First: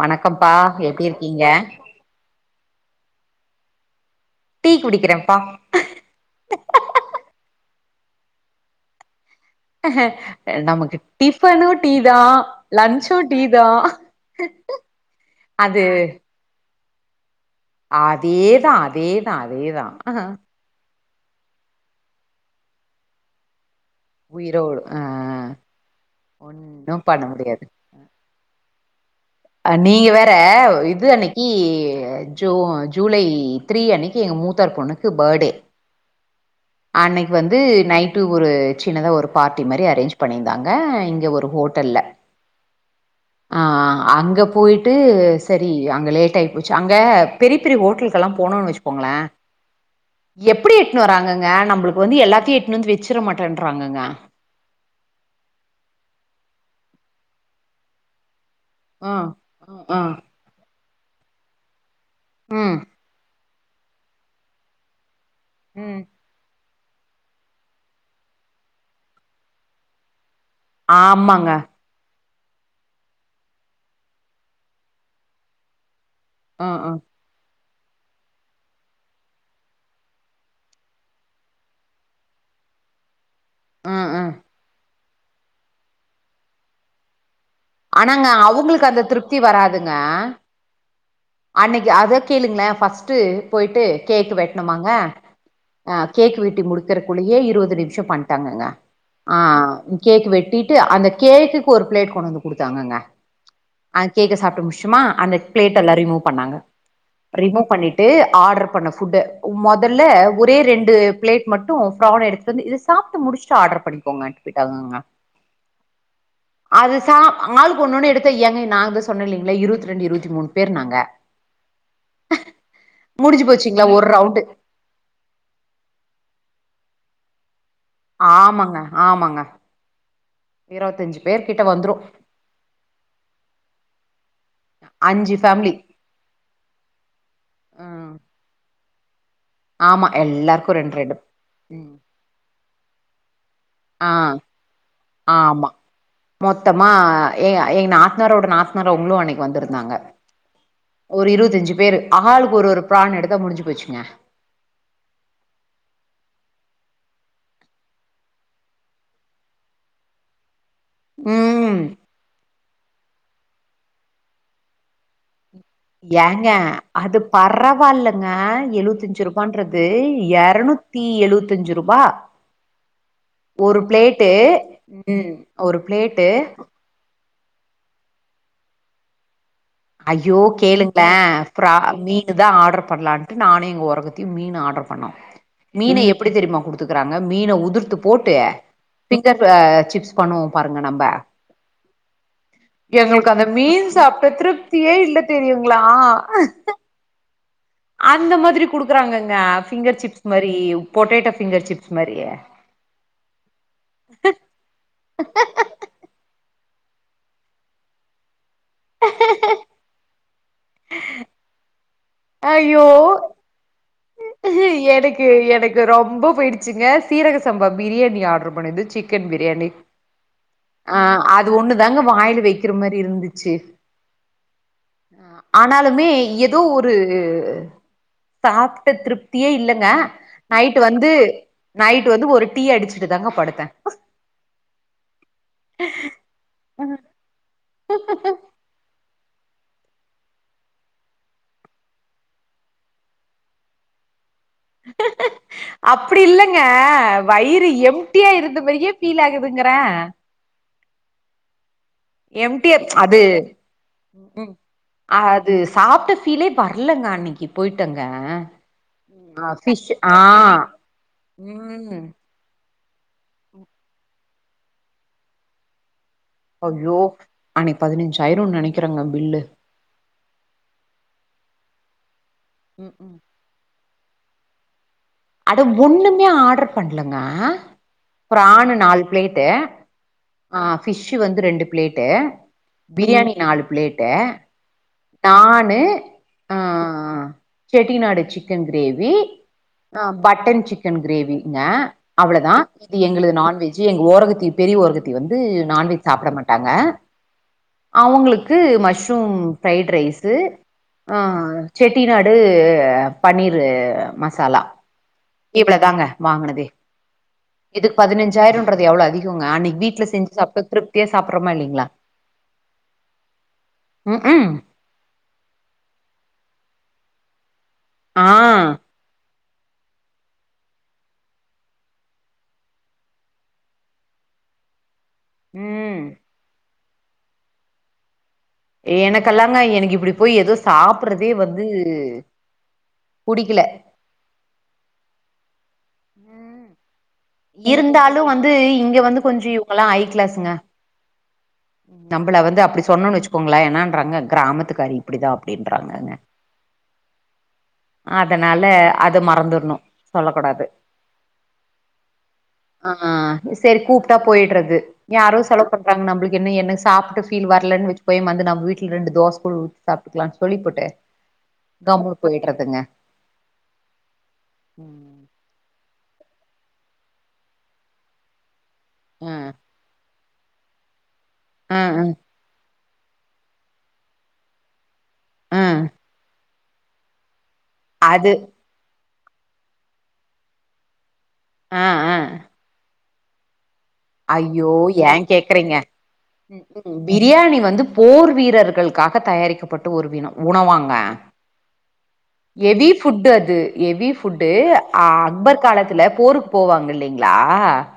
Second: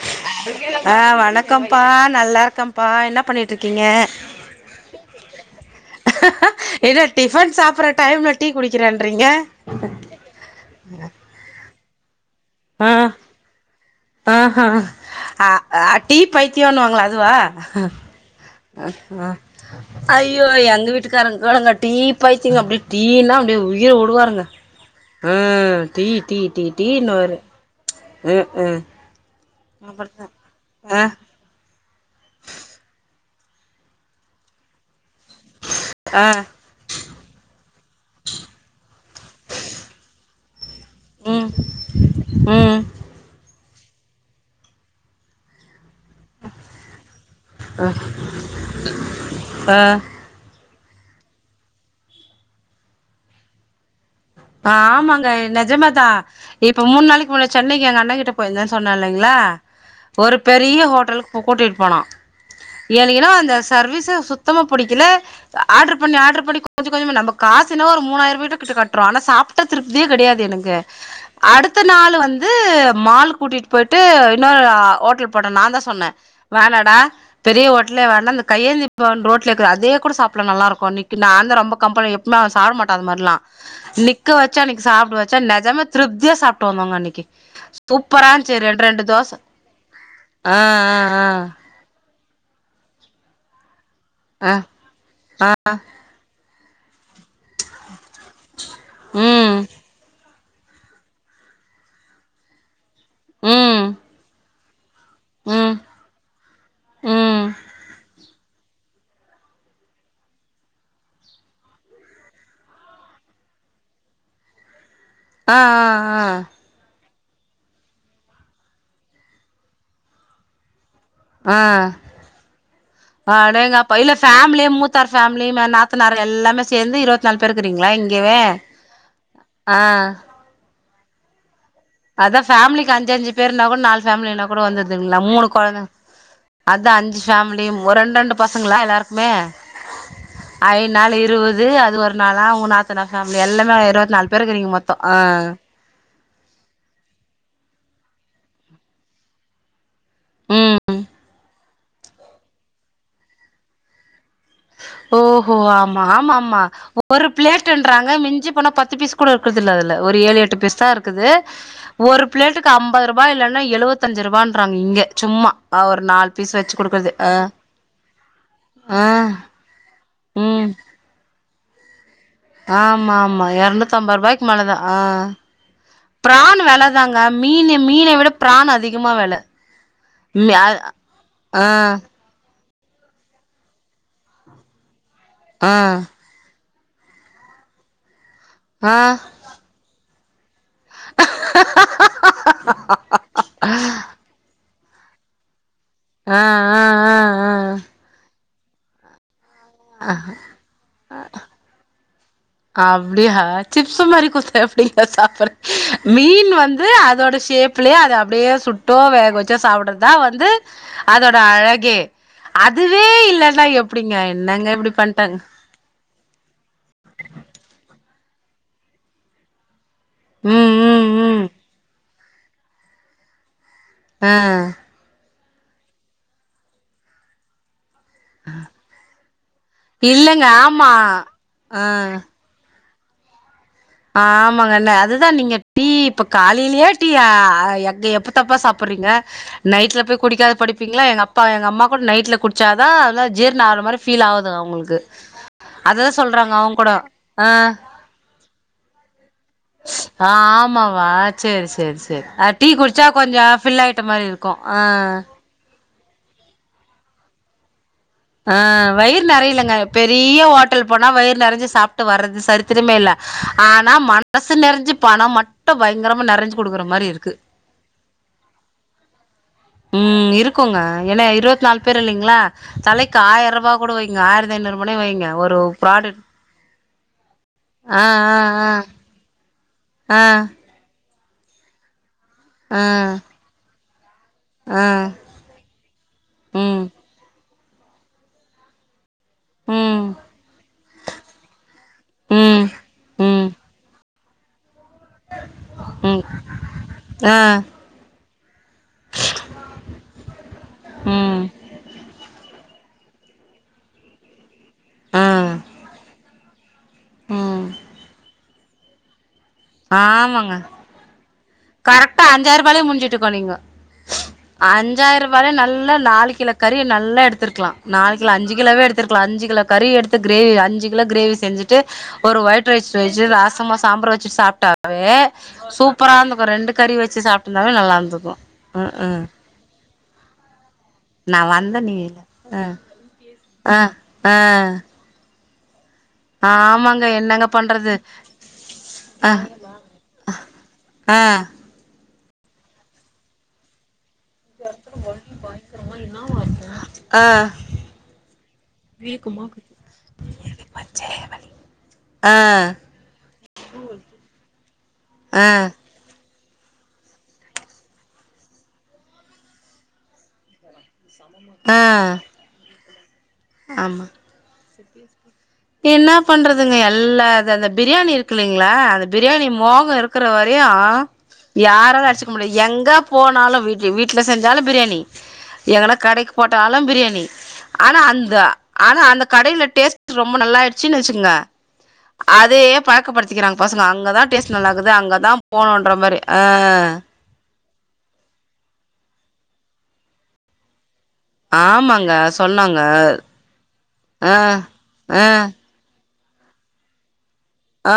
வணக்கம்ப்பா ஆ எப்டி இருக்கீங்க வணக்கம்ப்பா நல்லா இருக்கப்பா என்ன பண்ணிட்டு இருக்கீங்க டீ குடிக்கிறன்ப்பா டிபன் சாப்டுற டைம்ல டீ குடிக்கிறன்றீங்க நமக்கு டிஃபனு டீ தான் லன்ச்சு டீ தான் அ அ அ அ டீ பைத்தியோணுவாங்களே அதுவா அதேதா அதேதா அதேதா அய்யோ எங்க வீட்டு பிச்சகாரங்கள கேளுங்க டீ பைத்தீங்க அப்டி டீனா அப்டியே உயிர் உயிரை உடுவாங்க ஆ டீ டீ டீ ஒன்னு பண்ண டீனுவாரு முடியாது ம் ம் அ நீங்க அப்டிதா வேற ஆ இது அண்ணிக் த்ரீ ஜூ ஜூலை த்ரீ அன்னிக்கி எங்க மூத்தார் பொண்ணுக்கு பர்டே ஆ அன்னைக் வந்து நைட்டு ஒரு சின்னதா ஒரு பார்ட்டி மாரி அரேஞ்ச் பண்ணிந்தாங்க இங்க ம் ஒரு ஹோட்டல்ல ம் ஆ ஆ அங்க போயிட்டு செரி அங்க லேட் ஆயி போச்சு அங்க பெரி பெரிய ஹோட்டலுகல்லா போனோன் வெச்சுகோங்களே ஆ எப்டி எட்னு வராங்க அங்க நம்பளுக்கு வந்து எல்லாத்தையு எத்துனு வந்து வச்சிட மாட்டன்றாங்க க ஆமாங்க நெஜமாதா இப்ப மூண் நாளிக்கி முன்ன சென்னிக்கி எங்க அண்ணக் கிட்ட இப்போ ஆ, சொன்னலிங்களா ஆ, ஆ. ஒரு பெரிய ஹோட்டலுக்கு கூட்டிட்டு போனோ ம் எனுக்கினா அந்த சர்வீஸ்சு சுத்தமா புடிக்கில ஆர்டூர் ம். பண்ணி ஆர்டுர் பண்ணி கொஞ்ச கொஞ்சமா நம்ப காசுன்னவோ ஒரு மூணாயிரபா கிட்ட கட்டுறோ ஆனா சாப்ட திருப்தியே கடையாது எனக் க ஆமாங்க. அடுத் த்த நாள் வந்து மால் கூட்டிட்டு போயிட்டு இன்னொரு ஹோட்டல் போன நா தா சொன்ன ஆ, ஆ. வேணாடா பெரிய ஹோட்டலே வேணா அந்த கையேந்தி பவன் ரோட்லருக்கு அதே கூட சாப்புட்லா நல்லாருக்கு இன்க்கி நா அந்த ரொம்ப கம்பெனி ம்மா அவே சாப்பிட மாட்டா அது மாரிலா ம், நிக்க ம். வச்சா அன்னைக்கி சாப்பிட வெச்சா நிஜம்மா திருப்தியா சாப்ட்டு வந்தோங்க அன்னைக்கி ஆனாங்க அவங்களுக்கு அந்த திருப்தி வராதுங்க ஆ ஆ ஆ அன்னைக்கி அத கேளுங்களே ஃபஸ்ட்டு போயிட்டு கேக் ஆ வெட்டனுமாங்க ஆ ஆ அ கேக் வெட்டி முடிக்கறக்குள்ளயே இருபது நிமிஷோ பண்ட்டாங்கங்க ஆ ம் கேக் வெட்டி ட்டு அந்த கேக்குக்கு ஒரு பிளேட் கொண்டு வந்து குடுத்தாங்கங்க ம் அந்த கேக்க சாப்ட்டு முடிச் சம்மா அந்த ம் பிளேடெல்லா ரிமூவ் பண்ணாங்க ம் ரிமூவ் பண்ணிட்டு ட்டு ஆர்டர் பண்ண ஃபுட்டு மொதல்ல ஒரே ரெண்டு பிளேட் மட்டு பிரான் எடுத்து வந்து இது சாப்ட்டு முடிச்சுட்டு ஆர்டர் பண்ணிக்கோங்கன்னு போயிட்டாங்கங்க ஆ ஆ ஆ அது சா ஆளுக்கு ஒன்னு ஒன்னு எடுத்து ஏங்க நா வந்து சொன்ன இல்லைங்களா இருபத்தி ரெண்டு இருபத்தி மூணு பேரு நாங்க ஆ முடிஞ்சு போச்சுங்களா அடங்கப்பா ஒரு இல்ல ரவுண்டு ஃபேமிலிய முச் மூத்தார் பேமிலி ந நாத்தனார் எல்லாமே சேந்து இருவத்தி நாலு பேருக்குறீங்களா ஆமாங்க ஆமாங்க இருபத்தஞ்சு பேரு கிட்ட வந்துரு அதா ஃபேமலிக்கு அஞ்சஞ்சு பேருனா கூட நாலு ஃபேமலின்னா கூட வந்தருதுங்களா அஞ்சு மூனு ஃபேமிலி கொழந்த அதா அஞ்சு ஃபேமலியு ஒரு ம் ரெண்டு ரெண்டு பசங்களா எல்லாருக்குமே ஆமா ஐ எல்லாருக்கு ரெண்டு நால் ரெண்டு இருபது ம் அது ஒரு னாலா உங் நாத்தனார் ஃபேமிலி எல்லாமே ஆ இருவத்நாலு பேருயிருக்கிறீங்க மொத்தோ அ ஆமா மொத்தமா எங் எங்க நாத்னாரோட நாத்னாரு அவுங்களு அன்னைக்கி வந்துருந்தாங்க ம் ஒரு இருவத்தஞ்சு பேரு ஆளுக்கு ஒரு ஒரு பிரான் எடுத்தா முடிஞ்சு போச்சுங்க ஓ ஹோ ஆமாமா ஆமா ஒரு பிளேட்ன்றாங்க மிஞ்சி போனா பத்து பீஸ் கூட இருக்கரதுல்ல அதுல ஒரு ஏழு எட்டு பீஸ் தா இருக் குது ம் ஒரு பிளேட்டுக்கு ஐம்பது ரூபாய் இல்லன்னா எழுவத்தஞ்சு ரூபான்றாங்க இங்க சும்மா ஒரு நாலு ஏங்க பீஸ் வச்சு குடுக்குறது அது ஆ பரவாயில்லங்க ஆ எழுவத்தஞ்சு ரூபான்றது து ம் எரநூத்தி எழுவத்தஞ்சு ரூபா ஆமாமா ஒரு எரநூத்தி அம்பது பிளேட்டு ரூபாய்க்கி மேலதா ஆ ம் ஒரு பிளேட்டு பிரான் வெல தாங்க மீனு மீன விட பிரான் அதிகமா வெல அய்யோ ம் அ கேளுங்களே ஆ பிரான் மீன் க்கு தா ஆர்டர் பண்ணலான்ட்டு நானு எங்க ஓரகத்தியு மீன் ஆர்டர் பண்ணோ ஆ மீன எப் பிடி தெரியுமா குடுத்துக்கறாங்க மீன உதுர்த்து போட்டு ஆ பிங்கர் அ சிப்ஸ் பண்ணுவோ பாருங்க நம்ப எங்களுக்கு அந்த மீன் சாப்ட்ட திருப் தியே இல்ல தெரியுங்களா ஆ ஆ ஆ ஆ அந்த மாதிரி குடுக்குறாங்கங்க ஃபிங்கர் சிப்ஸ் மாரி பொட்டேட்டோ ஃபிங்கர் சிப்ஸ் மாரியே அப்டியா சிப்ஸ் மாரி குடுத்தா எப்டிங்க சாப்பிடுறது மீன் வந்து அதோட ஷேப்லேயே அத அப்டியே சுட்டோ வேக வச்சோ சாப்பிடறது தா வந்து அதோட அழகே ஐயோ அதுவே இல்லன்னா எப்டிங்க என்னங்க இப்டி எனக்கு பண்ட்டாங்க எனக் இங்க ரொம்ப போயிடுச்சுங்க சீரக சம்பா பிரியாணி ஆர்டரு பண்ணிருது சிக்கன் பிரியாணி ம் ஆ ம் ம் அது ஒண்ணுதாங்க வாயில வைக்கிற மாதிரி இருந்துச்சு ஆ அ ஆனாலுமே ஏதோ ஒரு சாக் ட திருப்தியே இல்லங்க இல்லங்க நைட் ஆமா வந்து ஆ நைட் வந்து ஒரு டீ அடிச்சுட்டு தாங்க படுத்த ஆமாங்கண்ண அதுதா நீங்க டீ இப்ப காலையிலயே டீயா அ எங்க எப்பு தப்பா சாப்பிடுறீங்க நைட்ல போய் குடிக்காத படிப்பீங்களா எங்க அப்பா எங்க அம்மா கூட நைட்ல குடிச்சாதா அதுலா ஜீர்னோ ஆகுர மாரி ஃபீல் ஆகுதுங்க அப்டி இல்லங்க அவங்க கூட ஆ வய்ரு எம்டி ட்டியா இருந்த மாரியே ஃபீல் ஆகுதுங்றே ஆ ஆமாவா சேரி சேரி சே டீ எம்டியா குடிச்சா அது கொஞ்சோ ஃபில் ஆயிட்ட மாரி இருக்கு ஆ அது சாப்ட்ட ஃபீலே வர்லங்க அன்னக்கி ஆ வயிறு நெறையலங்க ஃபிஷ் ஆ பெரிய ஹோட்டல் போனா வயிறு நெறைஞ்சு சாப்ட்டு ம் வர்றது செரி சரித்திரமே இல்ல ஆனா மனசு நெறஞ்சு பணோ மட்டு பயங்கரமா நெறஞ்சு அய்யோ அன்னைக்கு பதினஞ்சாயிருனோ நெனக்கிறேங்க பில்லு ம் இருக்குங்க ஏன்னா இருவத்தி நாலு பேர் இல்லேங்களா தலைக் ம்ம் ஆயிர ரூபா கூட வைங்க ஆயிரத்தி ஐநூருபானே வைங்க ஒரு அட ப்ராடக்ட் ஒண்ணுமே ஆடர் பண்லங்க ஆ ஆ ப்ரானு நாலு பிளேட்டு ஆ ஆ ஃபிஷ் வந்து ரெண்டு பிளேட்டு ஆ பிரியாணி ஆ நாலு பிளேட்டு ஆ நானு அ ம் செட்டிநாடு சிக்கன் கிரேவி அ ம் பட்டன் சிக்கன் கிரேவிங்க அவ்ளதா ம் இது எங்களது ம் நான்வெஜ்ஜு எங்க ஒரவத்தி பெரிய ஓரவத்தி வந்து நான்வெஜ் ம் சாப்ட மாட்டாங்க ஆ அவங்களு க்கு மஷ்ரூம் ஃப்ரைட் ரைஸு ஆ ம் செட்டிநாடு பன்னீரு மசாலா ஆ இவ்ளதாங்க வாங்கினதே ம் இதுக்கு பதினஞ்சாய்ரோன்றது எவ்ளோ அதிகங்க அன்க்கு வீட்ல செஞ்சு ஆமாங்க சாப்ட்டா திருப்தியா சாப்பறோமா இல்லைங்களா கரெக்டா அஞ்சாயிர ரூபாலே முடிஞ்சுட்டுக்கோ நீங்க ம் ம் அஞ்சாயிர ரூபால நல்ல நாலு கிலோ கறிய நல்லா எடுத்திருக்கலா நாலு ஆ கிலோ அஞ்சு கிலோவே எடுத்திருக்கலா அஞ்சு கிலோ கறி எடுத்து கிரேவி அஞ்சு கிலோ கிரேவி செஞ்சுட்டு ஒரு ஒயிட் ரைஸ் வச்சு ரசமோ சாம்பாரோ வச்சுட்டு சாப் ட்டாவே ம் சூப்பரா இருந்துக்கு ரெண்டு கறி வச்சு சாப்ட்ருந்தாலு நல்லா இருந்துருக்கு எனக்கெல்லாங்க எனக்கு இப்டி போய் ஏதோ சாப் நா வந்த நீ ஆ புடிக்கல ஆ ஆ ஆமாங் இருந்தாலு வந்து இங்க வந்து ஆ கொஞ்சோ இவங்கல்லா ஐ கிளாஸுங்க ஆ நம்மள வந்து அப்டி சொன்னோனு வச்சுக்கோங்களே என்னன்றாங்க கிராமத்துக்காரி இப்டிதா அப்டின்றாங்கங்க அதனால அது மறந்துட்ணு சொல்ல கூடாது ஆ ஆ சேரி கூப்ட்டா போய்டுறது யாரோ ஆ செலவு பண்றாங்க நம்பளுக் என்ன எனக்கு சாப்ட்ட ஃபீல் வரலன்னு வச்சுகோயே வந்து நம் வீட்ல ரெண்டு தோச குழுவு சாப்ட்டுக்கலான்னு சொல்லி போட்டு ஆ விட்றதுங்க ஆமா என்ன பண்றதுங்க எல்லா இது அந்த பிரியாணி இருக்கு இல்லேங்களா அந்த ஆ பிரியாணி மோகோ இரு க்குற வரையு ஆ ஆ யாராலு அடிச்சுக்க முடியா எங்க போனாலு வீட்டு வீட்ல செஞ்சாலு பிரியாணி ஆ எங்கனா கடைக்கு போட்டாலு பிரியாணி ஆனா அது அந்த ஆனா அந்த கடைல டேஸ்ட்டு ரொம்ப நல்லாயிடுச்சுனு வச்சுக்குங்க ஆ ஆ அதயே பழக்கப்படுத் திகிறாங்க பசங்க அங்கதா டேஸ்ட் ஐயோ நல்லாகுது ஏன் அங்கதா கேக்குறீங்க போனுன்ற மாரி ஆ ம். ம். பிரியாணி வந்து போர் வீரர்களுக்காக தயாரிக்கப்பட்ட ஒரு வீனொ உணவாங்க ஆமாங்க சொன்னாங்க எவி ஃபுட் அது எவி ஆ ஃபுட்டு ஆ அக்பர் காலத்துல போருக் போவாங்க இல்லைங்களா ஆ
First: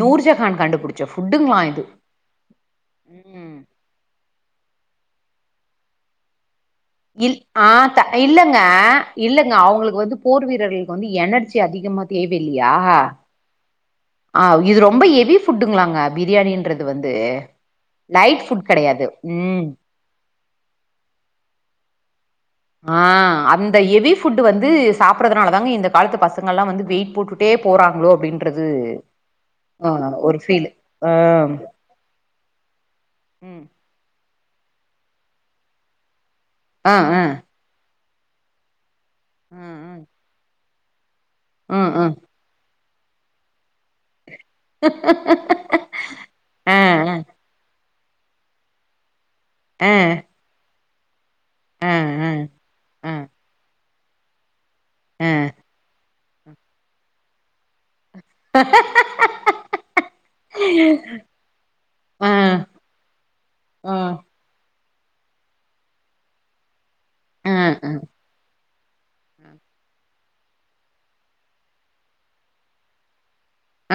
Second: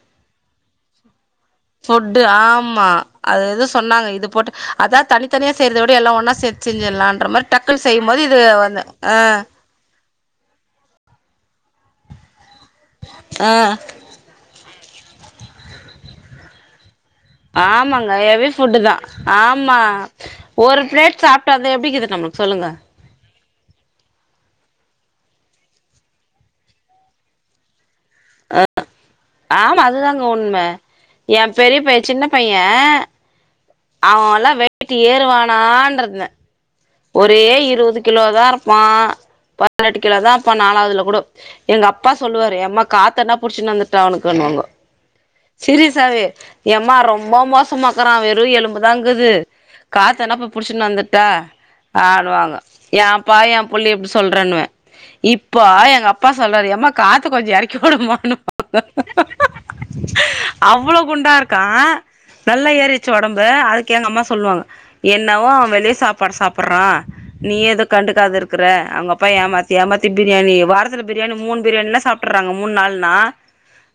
நூர்ஜகான் கண்டுபுடிச்ச ஃபுட்டுங்களா இது ஃபுட்டு ஆமா அது ம் எது சொன்னாங்க இது போட்டு அதா தனித்தனியா செய்றத விட எல்லா ஒன்னா சேத் இல் ஆ த இல்லங்க வந்து ஆ இல்லங்க அவுங்களுக்கு வந்து போர் வீரர்களுக்கு வந்து எனர்ஜி அதிகமா தேவ இல்லையா ஆ ஆ இது ரொம்ப எவி ஃபுட்டுங்களாங்க பிரியாணின்றது வந்து ஆமாங்க லைட் ஹெவி ஃபுட் தா கெடையாது ம் ஆமா ஒரு பிளேட் சாப்டாலே எப்டிக்கீது நம்மளுக்கு சொல்லுங்க ஆ அந்த எவி ஃபுட்டு வந்து சாப்புடுறதுனால தாங்க இந்த காலத்து பசங்க எல்லா வந்து வெயிட் போட்டு ட்டே போறாங்களோ அப்டின்றது ஆமா ஆ அது தாங்க ஒரு உண்ம ஃபீல் ஆ எ பெரிய பைய சின்ன பையன் ம் அவோல்லா வெயிட்டு ஏறுவானான்றிதுந்தே ஆ ஆ ஒரே இருவது கிலோ தா இருப்பா ஆ பதினெட்டு கிலோ தா இப்பா நாலாவதுல கூடோ எங்க ஆ ஆ அப்பா சொல்லுவாரு எம்மா காத்தனா புடிச்சுன்னு வந்துட்டா அவனுக்குண்ணுவாங்க ஹ ஹ ஹ சீரியஸாவே ஏம்மா ரொம்ப மோசமாக்கறா வெறு எலும்புதாங்குது ஆ காத்த என்னாப்ப புடிச்சுன்னு வந்துட்டா ஆ ஆடுவாங்க எ அப்பா என் புள்ளய இப்டி சொல்றன்னுவே ஆ ஆ இப்ப எங்க அப்பா சொல்றாரு யம்மா காத்து கொஞ்ச இறக்கி வுடுமானு அவ்வளோ குண்டா இருக்கா ஆ ஆ நல்லா ஏறிருச்சு ஒடம்பு ஆ அதுக்கு எங்க அம்மா சொல்லுவாங்க என்னவோ அவன் வெளிய சாப்பாடு சாப்பிடுறா ஆ நீ ஏதோ ஆ கண்டுக்காத இருக் க்குற அவுங்க அப்பா ஏமாத்தி ஏமாத்தி பிரியாணி வாரத்துல பிரியாணி மூணு பிரியாணினா சாப்ட்றாங்க மூணு நாள்னா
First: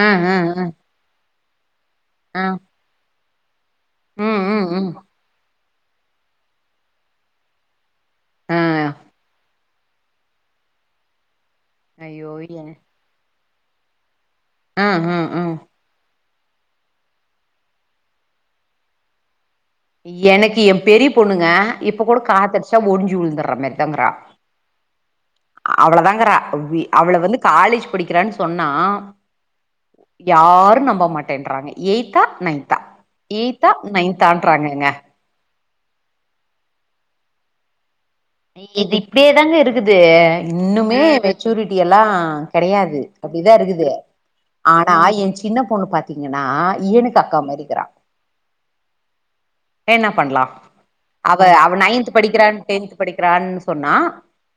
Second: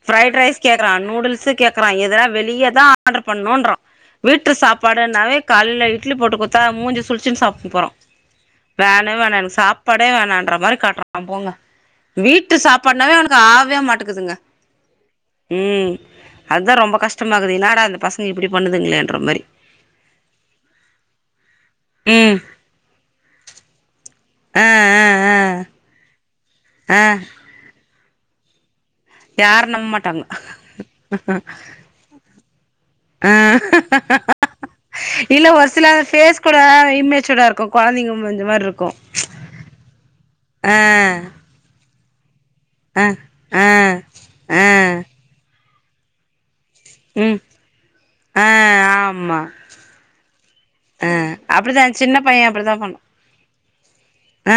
ஆ ஆ ஃபிரைட் ரைஸ் ஆ கேக்குறா நூடுல்ஸ்சு கேக்குறா எதல்லா ஆ வெளியதா ஆர்டர் பண்ணுன்றா ம் வீட்டு ம் ம் சாப்பாடுனாவே காலையில இட்லி போட்டு குத்தா மூஞ்ச சுளிச்சினு சாப்டு போறா ஆ வேணு வேணானு சாப்பாடே வேணான்ற மாரி காட்றா போங்க ஐயோ வீட்டு எ சாப்பாடுனாவே அவனுக்கு ஆவே மாட்டேக்கிதுங்க ம் ம் ம் அதுதா ரொம்ப கஷ்டமாகுது இன்னடா இந்த பசங்க இப்டி பண்ணுதுங்களேன்ற மாரி எனக்கு எ பெரிய பொண்ணுங்க இப்ப கூட ம் காத்தடிச்சா ஒடுஞ்சு உழுந்துற மாரிதாங்கறா ஆ ஆ ஆ அவ்ளதாங்கிறா ஆ அவள வந்து காலேஜ் படிக்கிறானு சொன்னா யாரு நம்ப மாட்டாங்க யாரு நம்ப மாட்டேன்றாங்க எய்த்தா நய்ன்தா ஆ எய்த்தா நைன்த்தான்றாங்கங்க இல்ல ஒரு சில ஃபேஸ் கூட இம்மெச்சூடா இருக்கு கொழந்தெங்க மூஞ்சு மாரி இருக்கு இது இப்டியே தாங்க இருக்குது ஆ இன்னுமே மெச்சூரிட்டி எல்லா கெடையாது ஆ அப்டிதா ஆ இருக்குது ஆ ஆனா எ சின்ன பொண்ணு பாத்திங்கன்னா எனுக்கு அக்கா ம் மாரி இக்குறா ஆ ஆமா என்ன பண்லா ஆ அவ அவ அப்டிதா நைன்த்து சின்ன படிக்கிறா பைய டென்த் படி க்கிறான்னு சொன்னா அ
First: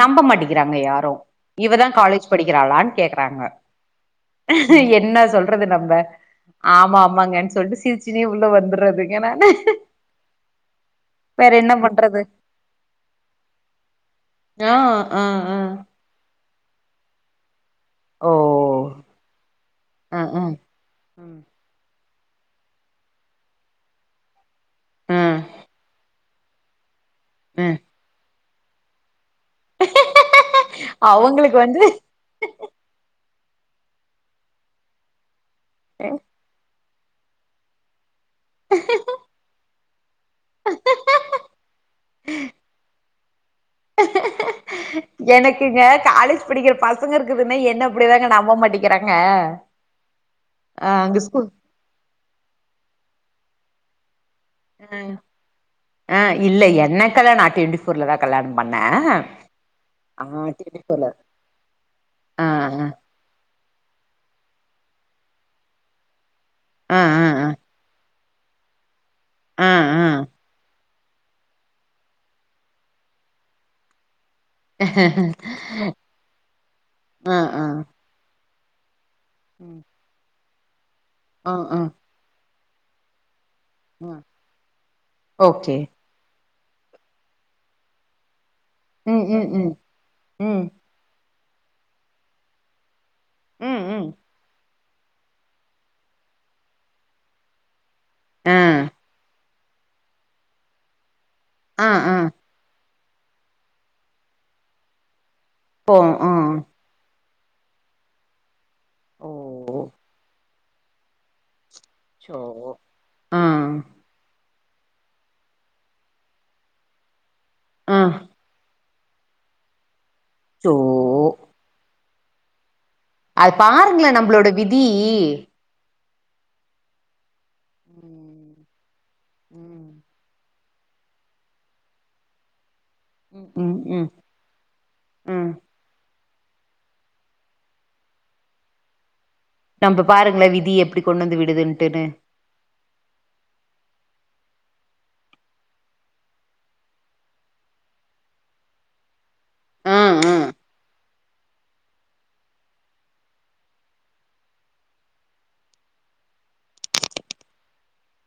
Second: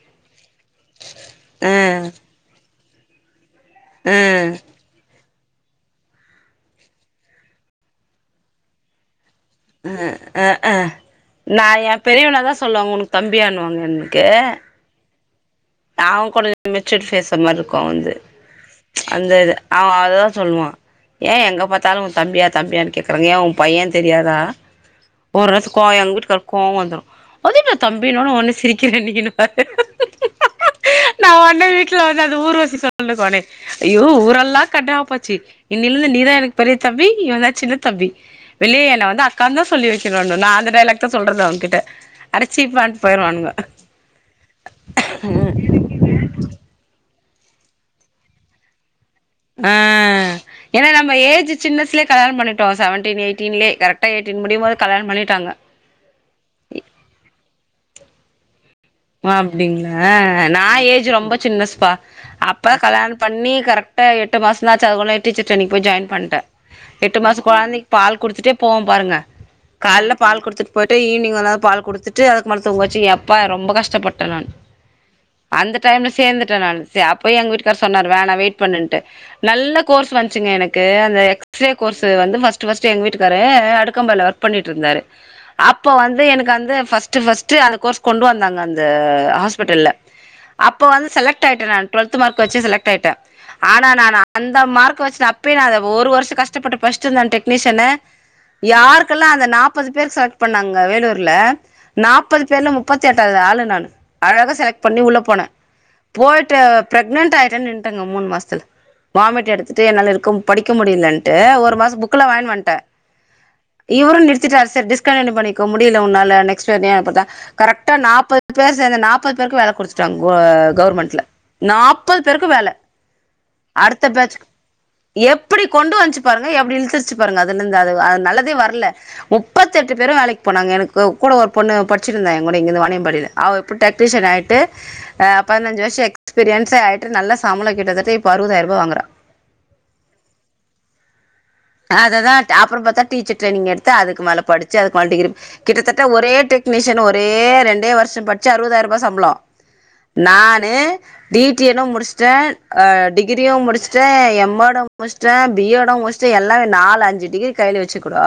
நம்ப மாட்டெங்கிறாங்க யாரு இவதா காலேஜ் படிக்கிறாளான்னு கேக்குறாங்க ஆ என்ன சொல் றது நம்ம ஆமா ஆமாங்கன்னு சொல்ட்டு சிரிச்சுனே உள்ள வந்துறது ஏனா நா என்ன எ பண்றது பெரியவன தா சொல்லுவாங்க உனக்கு தம்பியானு வாங்க என்க்கு அ அ அ ஆவெ கொட [inaudible] மெச்சூடு ஃபேஸ் மாரி இருக்கு அவன்து ஓ அந்த இது அவ ஆ அதுதா ஆ ஆ சொல்லுவா ஏ எங்க பாத்தாலு உங் தம்பியா தம்பியானு கேக்குறாங்க ஏ ஒ பையெ தெரியாதா ஆ [unintelligible] வீட்டுக்காருக் கோவொ வந்துரு அதென்ன அ தம்பினோன ஒன்னே சிரிக்கிர இன்னக்கினு பாத்து நா ஒன்னே வீட்டுல வந்து அது ஊர்வசி [unintelligible] ஐயோ ஊரல்லா கண்ணா போச்சு இன்னிலிந்து நீ தா எனக்கு பெரிய தப்பி இவெதா சின்னத் தம்பி வெளிய என்ன வந்து அக்காந்தா சொல்லி வெக்கனுனு நா அந்த டைலாக் தா சொல்றது அவங்கிட்ட அடச் சீப்பா ன்ட்டு போயிருவானுங்க எனக்குங்க காலேஜ் படிக்கிற பசங்க இருக்குதுன்னா என்ன அப்டிதாங்க நம்ப மாட்டிங் கிறாங்க ஆ ஏன்னா நம்ம ஏஜ்ஜு சின்னசிலே கல்யணம் பண்ணிட்டோ செவென்டின் எயிட்டின்லே கரெக்டா எயிட்டீன் முடியும்போது ஸ்கூல் கல்யாணம் பண்ணிட்டாங்க ஆ இல்ல என்னக்கல்லா நா டுவெண்டி ஃபோர்ல தா கல்யாணம் பண்ணே அ அப்டிங்ளா ஆ நா டுவெண்ட்டி ஃபோர்ல ஏஜ் ரொம்ப சின்னஸ்ப்பா ஆ அப்ப கல்யாணம் பண்ணி கரெக்டா எட்டு மாசந்தா ஆச்சு அதுக்குள்ள டீச்சர் ட்ரெய்னிங் போய் ஜாய்ன் பண்ட்டே ஆ ஆ எட்டு மாச ஆ கொழந்தைக் பால் குடுத்துட்டே போவோ பாருங்க ஆ ஆ கால்ல பால் குடுத்துட் போயிட்டு ஈவினிங் கொஞ் நேர் பால் குடுத்துட்டு அதுக்கு மேல தூங்க வச்சி எப்பா ரொம்ப கஷ்டப்பட்டே நானு அந்த டைம்ல சேந்துட்டே நானு ஆ அப்பயே ஆ எங்க ஆ வீட்டுக்கார் சொன்னார் வேனா வெயிட் பண்ணுன்ட்டு நல்ல ம் கோர்ஸ் வந்ச்சுங்க எனக்கு அந்த ஆ எக்ஸ் ரே ஆ கோர்ஸ் வந்து ஃபஸ்ட் ஃபஸ்ட்டு எங்க வீட்டுக்காரு அடுத் ஆ [unintelligible] ஒர்க் பண்ணிட் இருந்தாரு ஓகே அப்ப வந்து எனக்கு வந்து ஃபஸ்ட்டு ஃபஸ்ட்டு அந்த கோர்ஸ் கொண்டு வந்தாங்க அந் த ம் ம் ம் ஹாஸ்பிட்டல்ல ம் அப் ப வந்து செலக்ட் ஆயிட்டே நானு டுவெல்த் மார்க்க வச்சு செலக்ட் ஆயிட்டே ம் ஆனா ம் நானு அந்த மார்க் வெச்சு அப்பே நா ஒரு வர்ஷொ கஷ்டப்பட்டு பட்ச்ட் இருந்தே டெக்னீஷியனு ஆ யாருக்கெல்லா அந்த நாப் பது பேர் செலக்ட் பண்ணாங்க வேலூர்ல ஆ ஆ நாப்பது பேர்ல முப்பத்தெட்டாவது ஆளு நானு அழகா செலக்ட் பண்ணி உள்ள போனே போ ஆ போய்ட்டு பிரக்னன்ட் ஆயிட்டன் நின்டங்க மூனு மாசத்துல ஓ வாமிட் எடுத்துட்டு என்னால இருக்க படிக்க முடியலன்ட்டு ஒரு மாச புக்கல்லா சோ வாங்கின் வன்ட்டே ஆ இவரு நிர்த்திட்டார் செரி டிஸ்கண்டினிவ் பண்ணிக்கோ முடியல உன்னால நெக்ஸ்ட் [unintelligible] கரெக்டா ஆ நாப்பது பேர் சேந்த நாப்பது பேருக்கு வேல குடுத்துட்டாங்க கோ சோ கவுர்மெண்ட்ல நாப்பது பேருக்கு வேல அது அடுத்த பாருங்களே பேட்ச் நம்பளோட விதி எப்டி கொண்டு வச்சு பாருங்க எப்டி இழுத்துச்சு பாருங்க அதுல இருந்து அ நல்லதே ம் வரல முப்பத்தி எட்டு ம் பேரு வேலைக்கு போனாங்க எனக்கு கூட ஒரு பொண்ணு படிச்சிருந்தா எ கூட இந்த வாணிய பாடியில ம் அவ இப்ப ம் ம் டெக்னிஷியன் ஆயிட்டு ஆ ம் பதினஞ்ச வருஷோ எஸ்பிரியன்ஸ் ஆயிட்டு நல்ல சபம்பளோ கிட்டதட்ட இப்ப அறுபதாயிரோ ரூவா வாங்குறா நம்ப பாருங்ளா விதி எப்டி கொண்டு வந்து விடுதுன்னு அததா அப்றோ பாத்தா டீச்சர் ட்ரைனி்ங் எடுத்து அதுக்கு மேல படிச்சி அதுக்கு மேல டிகிரி கிட்டத்திட்ட ஒரே டெக்னீஷியன் ஒரே ரெண்டே வருஷோ படிச்சு அறுபதாயிரோ ரூபா சம்பளோ ஆ ஆ நானு டி டி எடு முடிச்சட்டே டிகிரியு முடிச்சட்டே எம் ஏடு முடிச்சட்டே பி எடு முடிச் ச்சு எல்லா நாலு அஞ்சு டிகிரி கையில வச்சு கூடோ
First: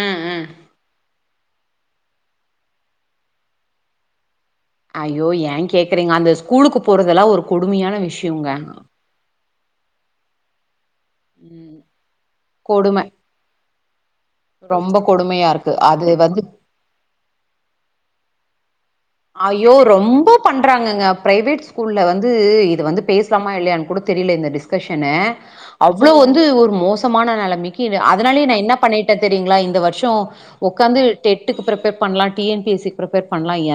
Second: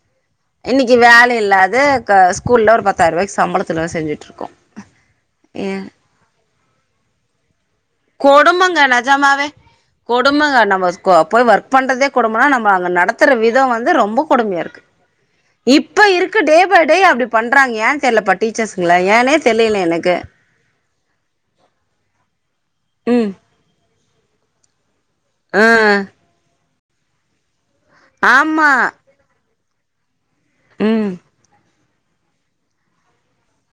அ அ இன்னக்கி வேல இல்லாது க ஸ்கூல்ல ஒரு பத்தாயிரூபாக் சம்பளத்துல வேல் செஞ்சுட் இருக்கோ ஐயோ ஏ கேக்குறீங்க அந்த ஸ்கூலுக்கு போறதெல்லா ஒரு கொடுமையான விஷி கொடுமங்க நெஜமாவே கொடுமங்க நம்ப போ போய் ஒர்க் ம் பண்றதே கொடுபனா நம்ம அங்க கொடும நடத்துற விதோ வந்து ரொம்பக் கொடுமையா இருக்கு ரொம்ப கொடுமையா இருக்கு இப்ப அது இருக்கு வந்து டே டே பை டே அப்டி பண்றாங்க ஏ தெரியலப்பா டீச்சர்ஸுங்கள ஏனே ஐயோ தெரில்லிங்க எனக்கு ரொம்ப பண்றாங்கங்க பிரைவேட் ஸ்கூல்ல வந்து இது வந்து ம் பேசலாமா இல்லையன்னு கூட தெரியல இந்த டிஸ் கெஸ்ஷனு ஆ அவ்ளோ வந்து ஒரு மோசமான நிலைமைக்கு அதனாலயே நா ஆமா என்ன பண்ணி தெரியுங்களா இந்த வருஷம் உக்காந்து ம் டெ ட்டுக்கு பிப்பேர் பண்ணலா T N P C prepare பண்ணலா ஏ